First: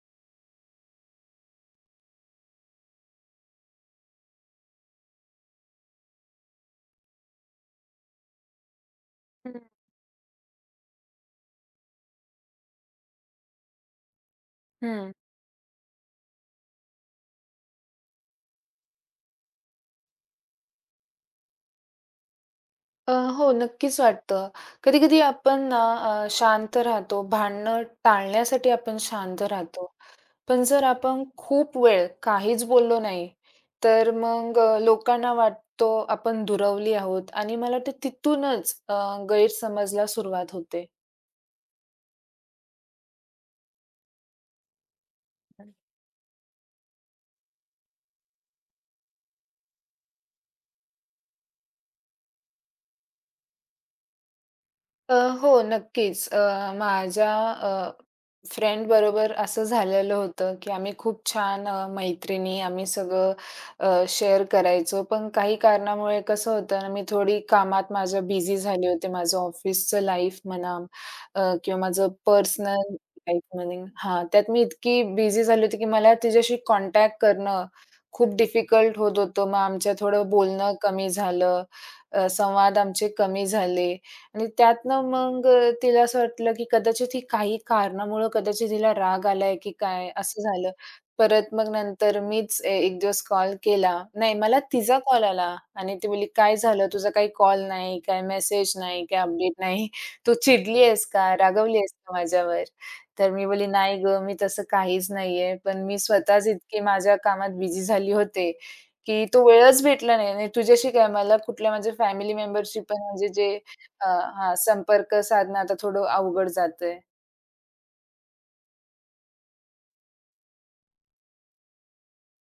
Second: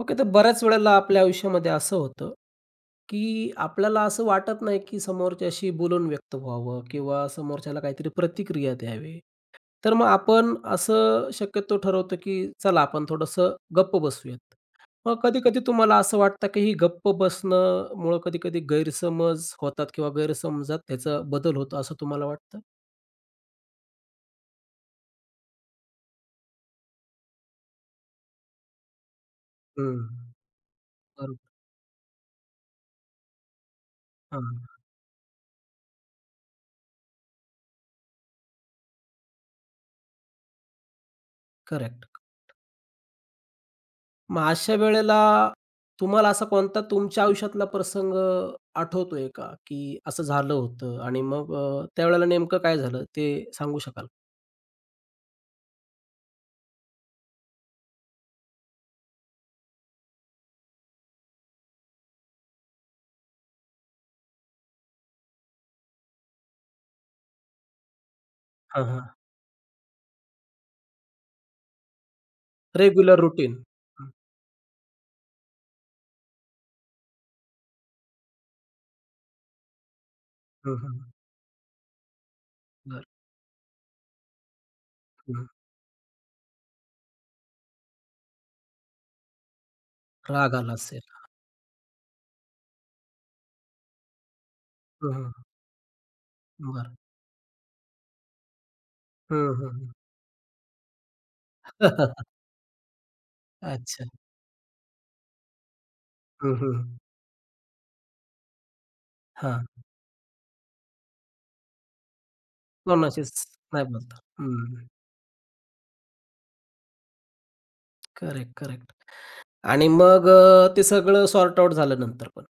Okay. तर बऱ्याच वेळेला आपल्या आयुष्यामध्ये असं होतं, की आपल्याला असं वाटत नाही, की समोरच्याशी बोलून व्यक्त व्हावं किंवा समोरच्याला काहीतरी प्रतिक्रिया द्यावी. हं, तर मग आपण असं शक्यतो ठरवतो, की चला आपण थोडंसं गप्प बसूयात. हं. मग कधी-कधी तुम्हाला असं वाटतं, की ही गप्प बसणं मुळं कधी-कधी गैरसमज होतात किंवा गैरसमजात त्याचा बदल होतो असं तुम्हाला वाटतं? हो, नक्कीच वाटतं. कधी-कधी आपण ना शांत राहतो, भांडणं टाळण्यासाठी आपण शांत राहतो. हं. पण जर आपण बरोबर. खूप वेळ काहीच बोललो नाही, तर मग हां. लोकांना वाटतो आपण दुरावली आहोत आणि मला वाटतं तिथूनच गैरसमजला सुरुवात होते. करेक्ट. मग अशा वेळेला तुम्हाला असा कोणता तुमच्या आयुष्यातला प्रसंग आठवतोय का? की असं झालं होतं आणि मग त्यावेळेला नेमकं काय झालं ते सांगू शकाल? अ, हो, नक्कीच. माझ्या फ्रेंडबरोबर असं झालेलं होतं, की आम्ही खूप छान मैत्रिणी आम्ही सगळं शेअर करायचो. पण काही कारणामुळे कसं होतं ना, मी थोडी कामात माझ्या बिझी हां, झाले हां. होते. माझं ऑफिसचं लाईफ म्हणा किंवा माझं पर्सनल रेग्युलर लाईफ रुटीन. म्हणेन हं, हां, त्यात मी इतकी बिझी झाली होती, की मला तिच्याशी कॉन्टॅक्ट करणं खूप डिफिकल्ट होत होतं. मग आमचं थोडं बोलणं हं, हं. कमी झालं, संवाद बरं. आमचे कमी झाले. आणि त्यातनं मग हं. तिला असं वाटलं, की कदाचित ही काही कारणामुळं कदाचित हिला राग आलाय, की काय असं राग झालं. आला असेल. परत मग नंतर मीच एक दिवस कॉल केला. नाही, मला तिचा हं, कॉल हं. आला आणि ती बोलली, "काय झालं? बरं. तुझा काही कॉल नाही, काय मेसेज नाही, काय हं, अपडेट हं, हं. नाही. तू चिडली आहेस का? रागावली आहेस का माझ्यावर?" तर मी बोलली, "नाही अच्छा. गं, मी तसं काहीच नाहीये. पण मी स्वतःच हं, हं. इतकी माझ्या कामात बिझी झाली होते, की तो हां. वेळच भेटला नाही आणि तुझ्याशी काय मला कुठल्या माझ्या फॅमिली मेंबरशी पण म्हणजे कोणाशीच जे नाही अ, बोलता. हां, हं. संपर्क साधणं आता थोडं अवघड जातंय. Correct, correct. आणि मग ते सगळं सॉर्ट आउट झालं नंतर पण.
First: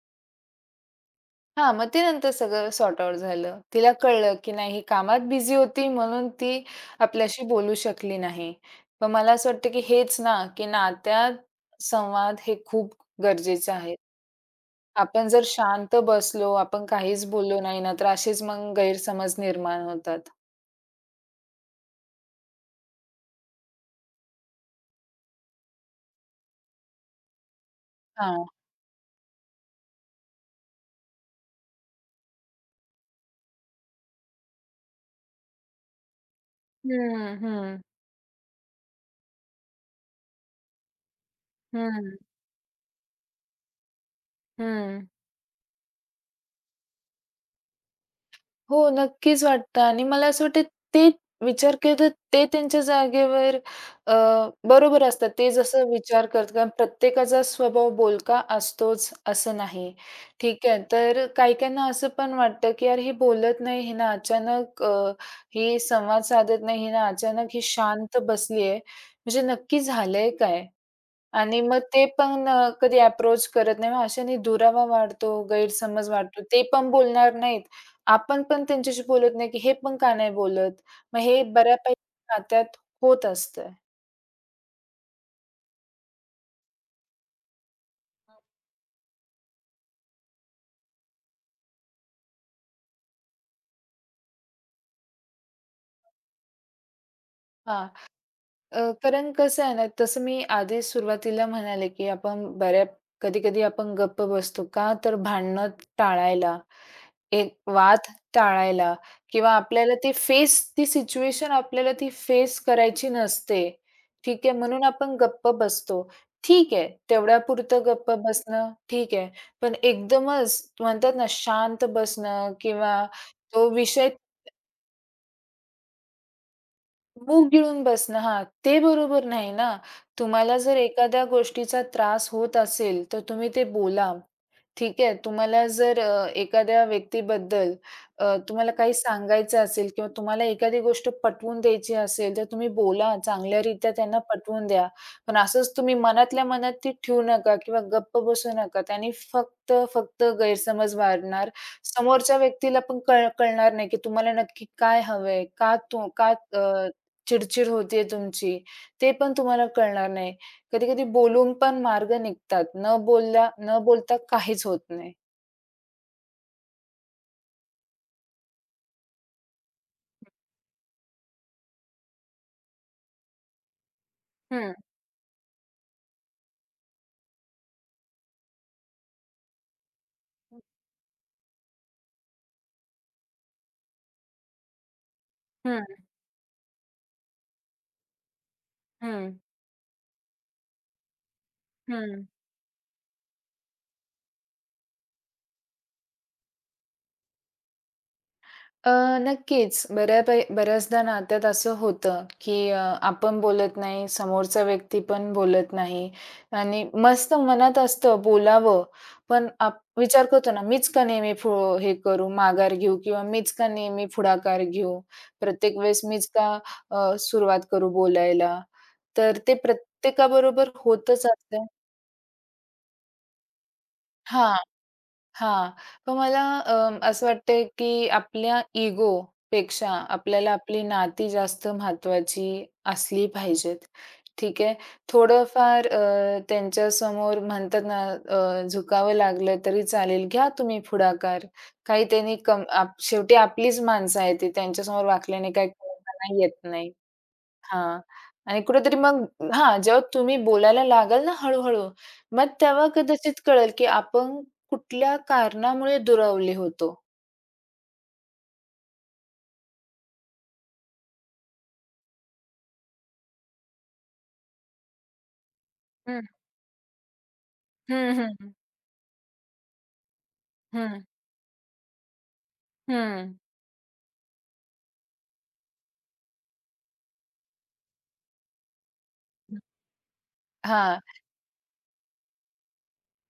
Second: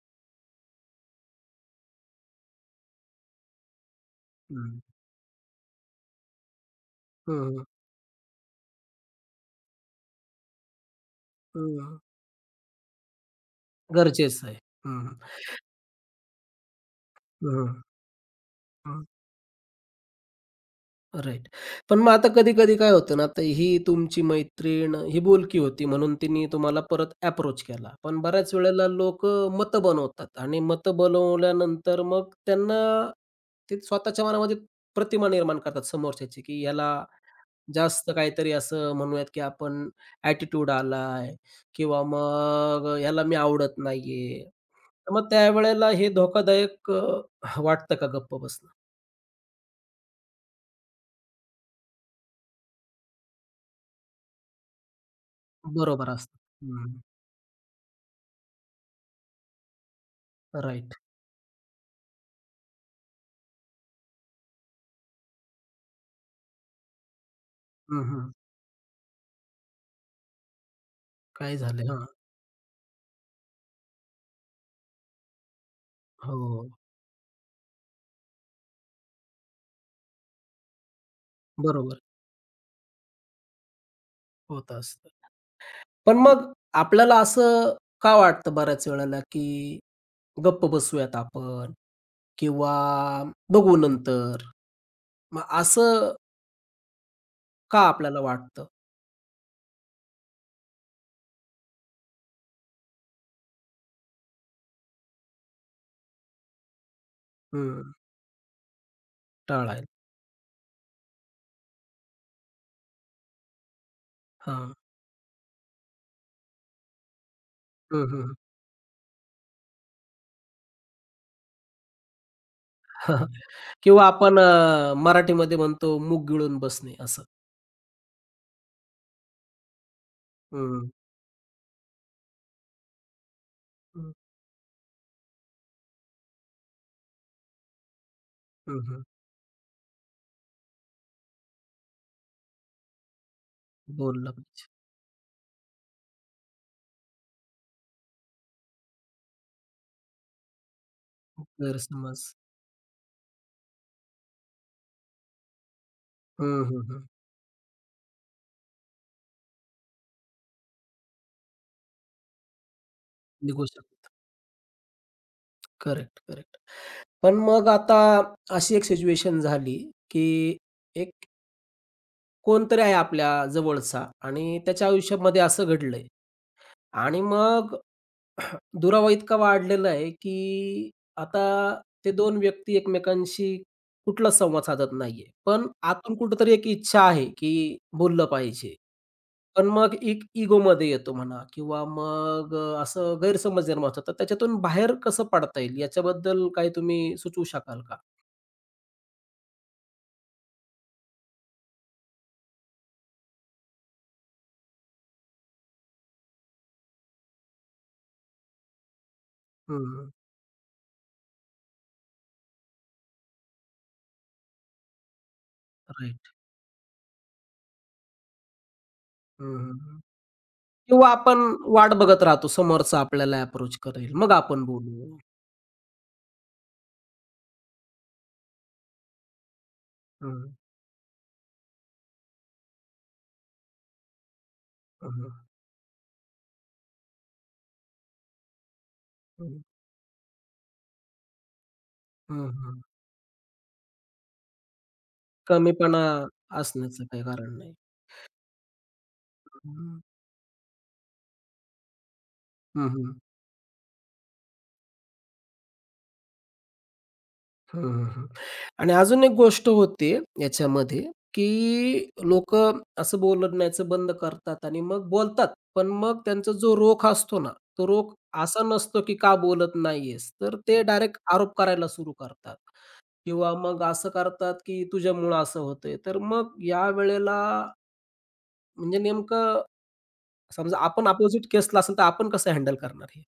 हां, मग ते नंतर सगळं सॉर्ट आउट झालं. तिला कळलं, की नाही हं. ही कामात बिझी होती म्हणून ती आपल्याशी हं, हं. बोलू शकली नाही. पण मला असं वाटतं, की हेच ना, की नात्यात हं. संवाद हे खूप गरजेचं आहे. गरजेचं आहे. हं, हं. आपण जर शांत बसलो, आपण काहीच बोललो नाही ना, तर असेच मग हं, गैरसमज निर्माण होतात. राइट. पण मग आता कधी-कधी काय होतं ना, आता ही तुमची मैत्रीण ही बोलकी होती म्हणून तिने तुम्हाला परत अप्रोच केला. पण हां. बऱ्याच वेळेला लोक मतं बनवतात आणि मतं बनवल्यानंतर मग त्यांना ते स्वतःच्या मनामध्ये प्रतिमा निर्माण करतात समोरच्याची, की ह्याला हं, हं, जास्त काहीतरी असं म्हणूयात, की आपण ॲटिट्यूड आलाय किंवा हं, मग ह्याला मी आवडत नाहीये. हं. तर मग त्यावेळेला हे धोकादायक वाटतं का गप्प बसणं? हो, नक्कीच वाटतं आणि मला असं वाटतं ते विचार केले, ते त्यांच्या जागेवर अ, बरोबर असतात. ते जसं बरोबर विचार असतं. करतात कारण हं, प्रत्येकाचा स्वभाव बोलका असतोच असं नाही. ठीक आहे. तर काही-काहींना असं पण वाटतं, की "यार, ही बोलत नाही, हिनं अचानक ही संवाद साधत नाही, हिनं अचानक ही हं, शांत हं. बसली आहे, म्हणजे नक्की झालंय काय?" काय आणि मग झालंय? ते हां. पण कधी अप्रोच करत नाही. मग अशाने दुरावा वाढतो, गैरसमज वाढतो. ते हो. पण बोलणार नाहीत. आपण पण त्यांच्याशी बोलत नाही, की हे पण का नाही बोलत? मग हे बरोबर. बऱ्यापैकी नात्यात होत असतं. होत असतं. पण मग आपल्याला असं का वाटतं बऱ्याच वेळेला, की गप्प बसूयात आपण किंवा बघू नंतर. मग असं का हां. आपल्याला वाटतं? कारण कसं आहे ना, तसं मी आधी सुरुवातीला म्हणाले, की आपण बऱ्या कधी-कधी आपण गप्प बसतो. का? तर भांडणं टाळायला. एक हं. वाद टाळायला किंवा टाळायला. आपल्याला ते फेस ती सिच्युएशन आपल्याला ती फेस करायची नसते. ठीक आहे, हां. म्हणून आपण गप्प बसतो. ठीक आहे, तेवढ्यापुरतं हं, गप्प हं. बसणं ठीक आहे. पण एकदमच म्हणतात ना शांत बसणं किंवा तो किंवा विषय आपण मराठीमध्ये म्हणतो मूक गिळून बसणे असं. मूग गिळून बसणं हां, ते बरोबर नाही ना. तुम्हाला जर हं. एखाद्या गोष्टीचा त्रास होत असेल, तर तुम्ही ते हं, बोला. ठीक आहे. तुम्हाला जर एखाद्या व्यक्तीबद्दल तुम्हाला हं, काही हं. सांगायचं असेल किंवा तुम्हाला एखादी गोष्ट पटवून द्यायची असेल, तर तुम्ही बोला. चांगल्यारीत्या त्यांना बोललं पटवून पाहिजे. द्या. पण असंच तुम्ही मनातल्या मनात ती ठेवू नका किंवा गप्प बसू नका. त्याने फक्त गैरसमज वाढणार. गैरसमज. समोरच्या व्यक्तीला पण कळणार नाही, की तुम्हाला नक्की काय हवंय? का तू का हं, हं, अ, हं. चिड-चिड होतीये तुमची, ते पण तुम्हाला कळणार नाही. कधी-कधी बोलून पण मार्ग निघतात. निघू न शकतात. बोलता काहीच होत नाही. Correct, correct. पण मग आता अशी एक सिच्युएशन झाली, की एक कोणतरी आहे आपल्या जवळचा आणि हं, त्याच्या आयुष्यामध्ये असं घडलंय आणि मग दुरावा इतका वाढलेला आहे, की आता ते दोन व्यक्ती एकमेकांशी कुठलाच संवाद साधत नाहीये. पण हं, आतून कुठेतरी एक इच्छा आहे, की बोललं पाहिजे. हं, पण मग एक इगोमध्ये येतो म्हणा किंवा हं. मग असं गैरसमज निर्माण होतात. तर त्याच्यातून बाहेर कसं पडता येईल याच्याबद्दल काही तुम्ही सुचवू शकाल का? अ, नक्कीच. बऱ्याचदा नात्यात असं होतं, की आपण बोलत नाही, समोरचा व्यक्ती पण बोलत नाही आणि मस्त मनात असतं बोलावं, पण हं. विचार करतो ना, मीच का नेहमी हे करू, माघार घेऊ किंवा मीच का नेहमी पुढाकार घेऊ, प्रत्येक वेळेस मीच राइट. का सुरुवात करू बोलायला. तर ते हं, हं, हं. प्रत्येकाबरोबर किंवा होतच आपण असतं. वाट बघत राहतो समोरचा आपल्याला अप्रोच करेल, मग हां. आपण बोलू. हां. पण मला असं वाटतंय, की आपल्या इगोपेक्षा हं, आपल्याला आपली नाती जास्त महत्वाची असली पाहिजेत. ठीक आहे. हं, हं, थोडंफार त्यांच्यासमोर म्हणतात ना, झुकावं लागलं हं, तरी चालेल, घ्या तुम्ही पुढाकार. काही त्यांनी हं, कम हं. आप शेवटी आपलीच माणसं आहेत ती, त्यांच्यासमोर वाकल्याने काही कमीपणा कळणार नाही येत नाही. असण्याचं काही कारण नाही. हां. आणि कुठेतरी मग हां, हं. जेव्हा तुम्ही बोलायला लागाल ना हळू-हळू, मग तेव्हा हं, हं. कदाचित कळेल, की आपण कुठल्या कारणामुळे दुरावले होतो. हं, हं, आणि अजून एक गोष्ट होते याच्यामध्ये, की लोकं असं बोलण्याचं बंद करतात आणि मग बोलतात. पण मग हं. त्यांचा जो रोख असतो ना, तो हं, रोख हं, हं. असा नसतो की का बोलत नाहीयेस? तर ते हं, डायरेक्ट आरोप करायला सुरू करतात. हं. किंवा मग असं करतात, की तुझ्यामुळं असं होतंय. तर मग या वेळेला म्हणजे नेमकं समजा हां. आपण अपोझिट केसला असेल, तर आपण कसं हँडल करणार हे?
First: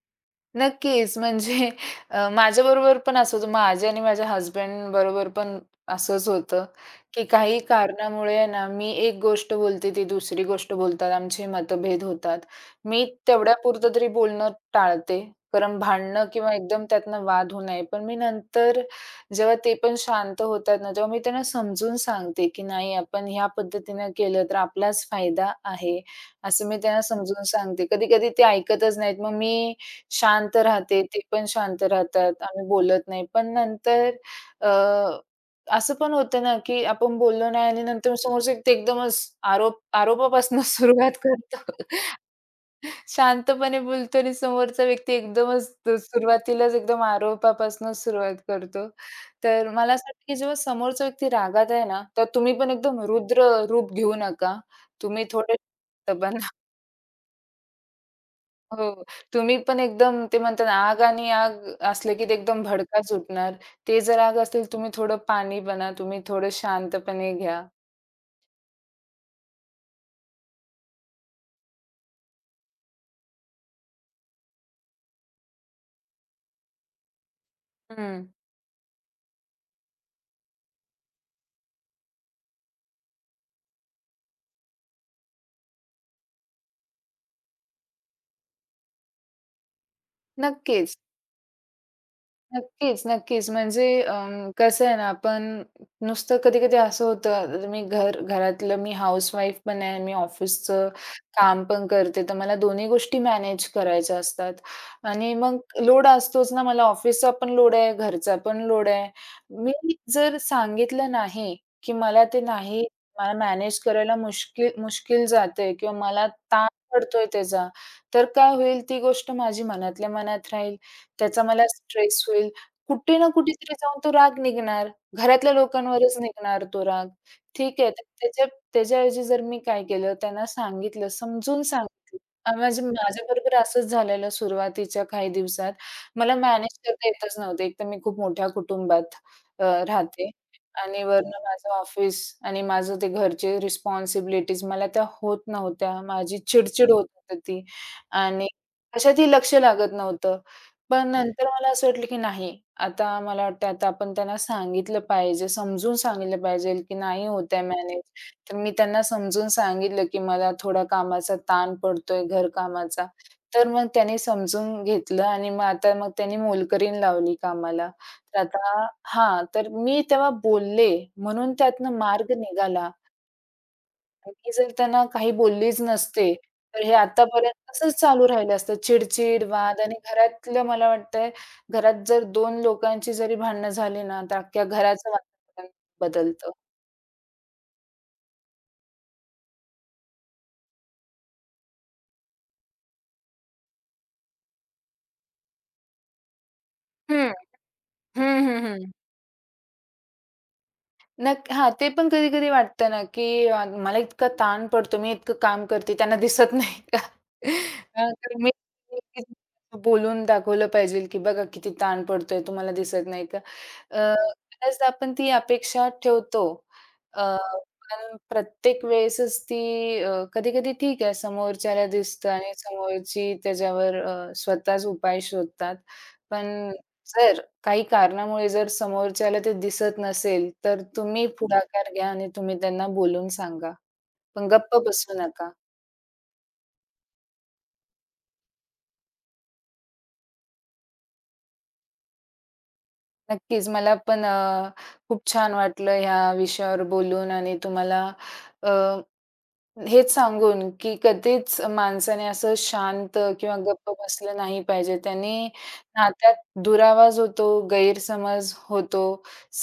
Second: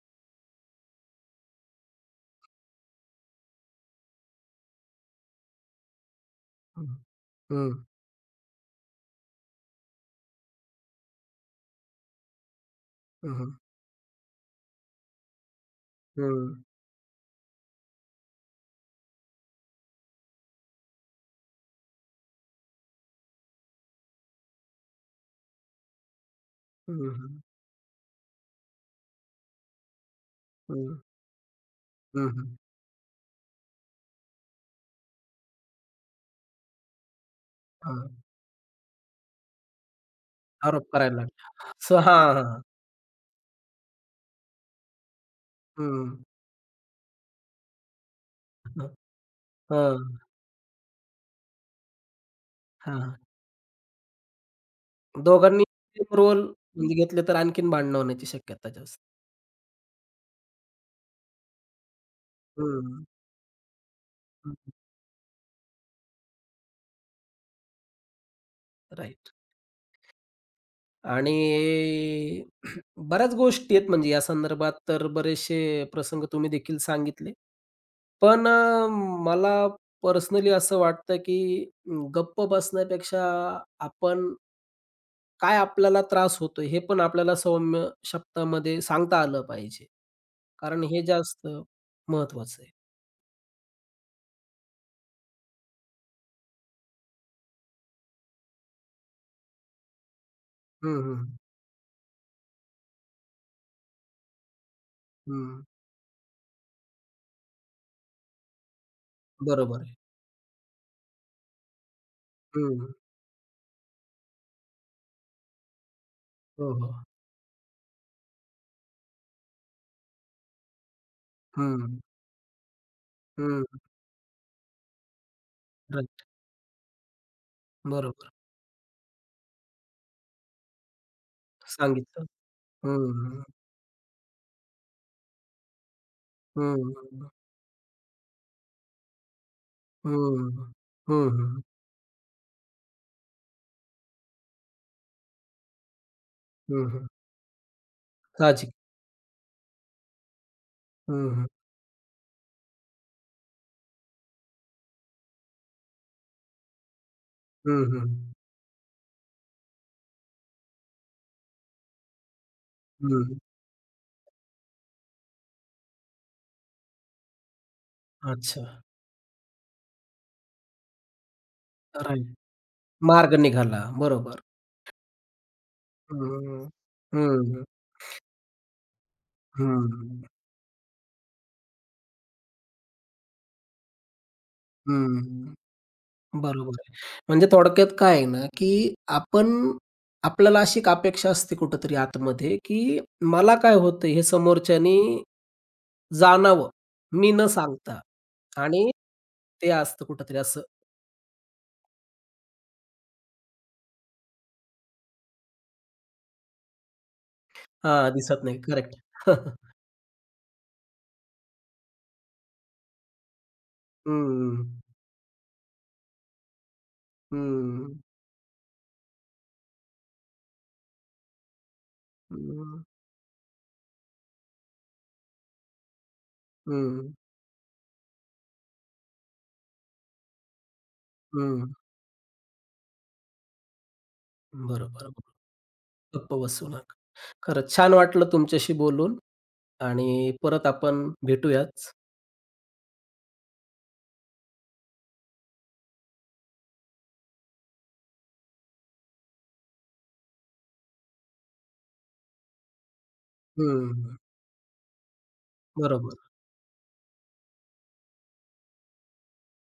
नक्कीच. म्हणजे माझ्याबरोबर पण असं होतं. माझ्या आणि माझ्या हसबंड बरोबर पण असंच होतं, हं, की काही हं, कारणामुळे आहे ना, मी एक गोष्ट बोलते, ती दुसरी गोष्ट बोलतात. आमचे मतभेद होतात. मी हं, हं, तेवढ्यापुरतं तरी बोलणं टाळते. कारण भांडणं हं, किंवा एकदम त्यातनं वाद होऊ नये. पण मी नंतर जेव्हा ते पण शांत होतात ना, तेव्हा मी त्यांना समजून सांगते, की "नाही, आपण ह्या पद्धतीनं केलं तर आपलाच फायदा आहे." असं मी हं, त्यांना हं, समजून सांगते. कधी-कधी ते ऐकतच नाहीत. मग मी शांत हं, राहते, ते पण शांत राहतात. आम्ही बोलत नाही. पण नंतर अ, असं पण होतं ना, की आपण बोललो नाही आणि नंतर समोरचा व्यक्ती एकदमच आरोपापासून आरोप सुरुवात करायला लागले. करतो. सो हां, हां. शांतपणे बोलतो आणि समोरचा व्यक्ती एकदमच तो हं, सुरुवातीलाच एकदम आरोपापासून सुरुवात करतो. हं, तर मला असं वाटतं, की जेव्हा समोरचा व्यक्ती रागात आहे ना, तर तुम्ही पण हां, एकदम हां. रुद्र रूप घेऊ नका. तुम्ही थोडे दोघांनी शांत रोल बना. म्हणजे घेतले तर आणखीन भांडणं होण्याची शक्यता जास्त. हो. तुम्ही पण एकदम ते म्हणतात ना, आग आणि आग असलं की ते एकदम भडका हं, सुटणार. ते जर आग हं, असेल तुम्ही थोडं पाणी बना, तुम्ही थोडं शांतपणे घ्या. राइट. आणि बऱ्याच गोष्टी आहेत म्हणजे या संदर्भात तर बरेचसे प्रसंग तुम्ही देखील सांगितले. हं, पण मला पर्सनली असं वाटतं, की गप्प बसण्यापेक्षा आपण काय आपल्याला त्रास होतो हे पण आपल्याला सौम्य शब्दामध्ये सांगता आलं पाहिजे. कारण नक्कीच. हे जास्त महत्वाचं आहे. नक्कीच. म्हणजे कसं आहे ना, आपण नुसतं कधी-कधी असं होतं, आता मी घरातलं मी हाउसवाईफ पण आहे, मी ऑफिसचं हं, हं, काम पण करते, तर मला दोन्ही गोष्टी मॅनेज करायच्या असतात आणि मग हं. लोड असतोच ना, मला ऑफिसचा पण लोड आहे, घरचा पण लोड आहे. मी बरोबर आहे. जर सांगितलं नाही, की मला ते नाही हं. मला मॅनेज करायला मुश्किल मुश्किल जातंय किंवा मला ताण हो, हो. पडतोय त्याचा, तर काय होईल ती गोष्ट माझी मनातल्या मनात राहील. त्याचा मला हं, स्ट्रेस होईल. कुठे ना कुठेतरी हं. जाऊन तो राग निघणार. घरातल्या लोकांवरच राइट. निघणार तो राग. ठीक आहे, तर बरोबर. त्याच्या त्याच्याऐवजी जर मी काय केलं, त्यांना सांगितलं, समजून सांगितलं. सांगितलं. म्हणजे हं, हं. माझ्याबरोबर असंच झालेलं सुरुवातीच्या काही दिवसात. मला मॅनेज करता येतच नव्हतं. एकतर मी खूप मोठ्या कुटुंबात हं, राहते हं. आणि हं, वरनं हं. माझं ऑफिस आणि माझं ते घरचे रिस्पॉन्सिबिलिटीज मला त्या होत नव्हत्या. माझी चिड होत हं, होती ती आणि साहजिक. कशातही लक्ष लागत नव्हतं. पण हं, नंतर हं. मला असं वाटलं की नाही, आता मला वाटतं आता आपण त्यांना सांगितलं पाहिजे, समजून सांगितलं पाहिजे की नाही होत आहे हं, मॅनेज. हं. तर मी त्यांना समजून सांगितलं की मला थोडा कामाचा ताण पडतोय घरकामाचा. हं. तर मग त्यांनी समजून घेतलं आणि मग आता मग त्यांनी मोलकरीण लावली कामाला. तर अच्छा. आता हां, तर मी तेव्हा बोलले म्हणून त्यातनं मार्ग राईट. निघाला. मार्ग निघाला. आणि बरोबर. मी जर त्यांना काही बोललीच नसते, हं. तर हे हं. आतापर्यंत असंच चालू राहिलं असतं. चिड-चिड, वाद आणि हं. घरातलं मला वाटतंय, घरात जर दोन लोकांची जरी भांडणं झाली ना, तर अख्ख्या घराचं हं. वातावरण बदलतं. बरोबर आहे. म्हणजे थोडक्यात काय आहे ना, की आपण आपल्याला अशी एक अपेक्षा असते कुठेतरी आतमध्ये, की मला काय होतंय हे समोरच्यानी जाणावं, हं. मी न सांगता. हं, हं, हं. आणि ते असतं कुठेतरी असं हां, ते पण कधी-कधी वाटतं ना, की मला इतका ताण पडतो, मी इतकं काम करते, त्यांना दिसत नाही का? हां, तर दिसत मी नाही. करेक्ट. बोलून दाखवलं पाहिजे, की बघा किती ताण पडतोय, तुम्हाला दिसत नाही का? अ, हं. बऱ्याचदा आपण ती अपेक्षा ठेवतो. अ, हं. पण प्रत्येक वेळेसच ती कधी-कधी ठीक आहे, समोरच्याला दिसतं आणि हं, समोरची त्याच्यावर स्वतःच उपाय शोधतात. पण हं, जर काही कारणामुळे जर समोरच्याला ते दिसत नसेल, तर तुम्ही हं. हं. पुढाकार घ्या आणि तुम्ही त्यांना बोलून सांगा. पण गप्प बरोबर. बसू बरोबर. नका. गप्प बसू नका. खरंच छान वाटलं तुमच्याशी बोलून आणि परत आपण भेटूयाच. नक्कीच मला पण खूप छान वाटलं ह्या विषयावर बोलून आणि तुम्हाला अ, हेच सांगून, की कधीच माणसाने असं शांत किंवा गप्प हं, बसलं नाही पाहिजे. त्याने बरोबर. नात्यात दुरावाज होतो, गैरसमज होतो.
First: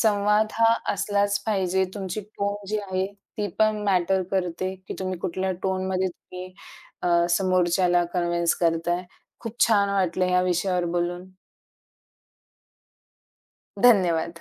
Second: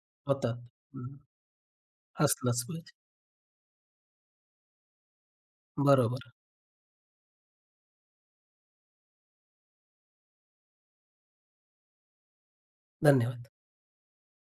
संवाद होतात. हा हं, असलाच पाहिजे. तुमची टोन असलंच जी पाहिजे. आहे, ती पण मॅटर करते, की तुम्ही कुठल्या टोनमध्ये बरोबर. तुम्ही समोरच्याला कन्व्हिन्स करताय. खूप छान वाटलं ह्या विषयावर बोलून. धन्यवाद. धन्यवाद.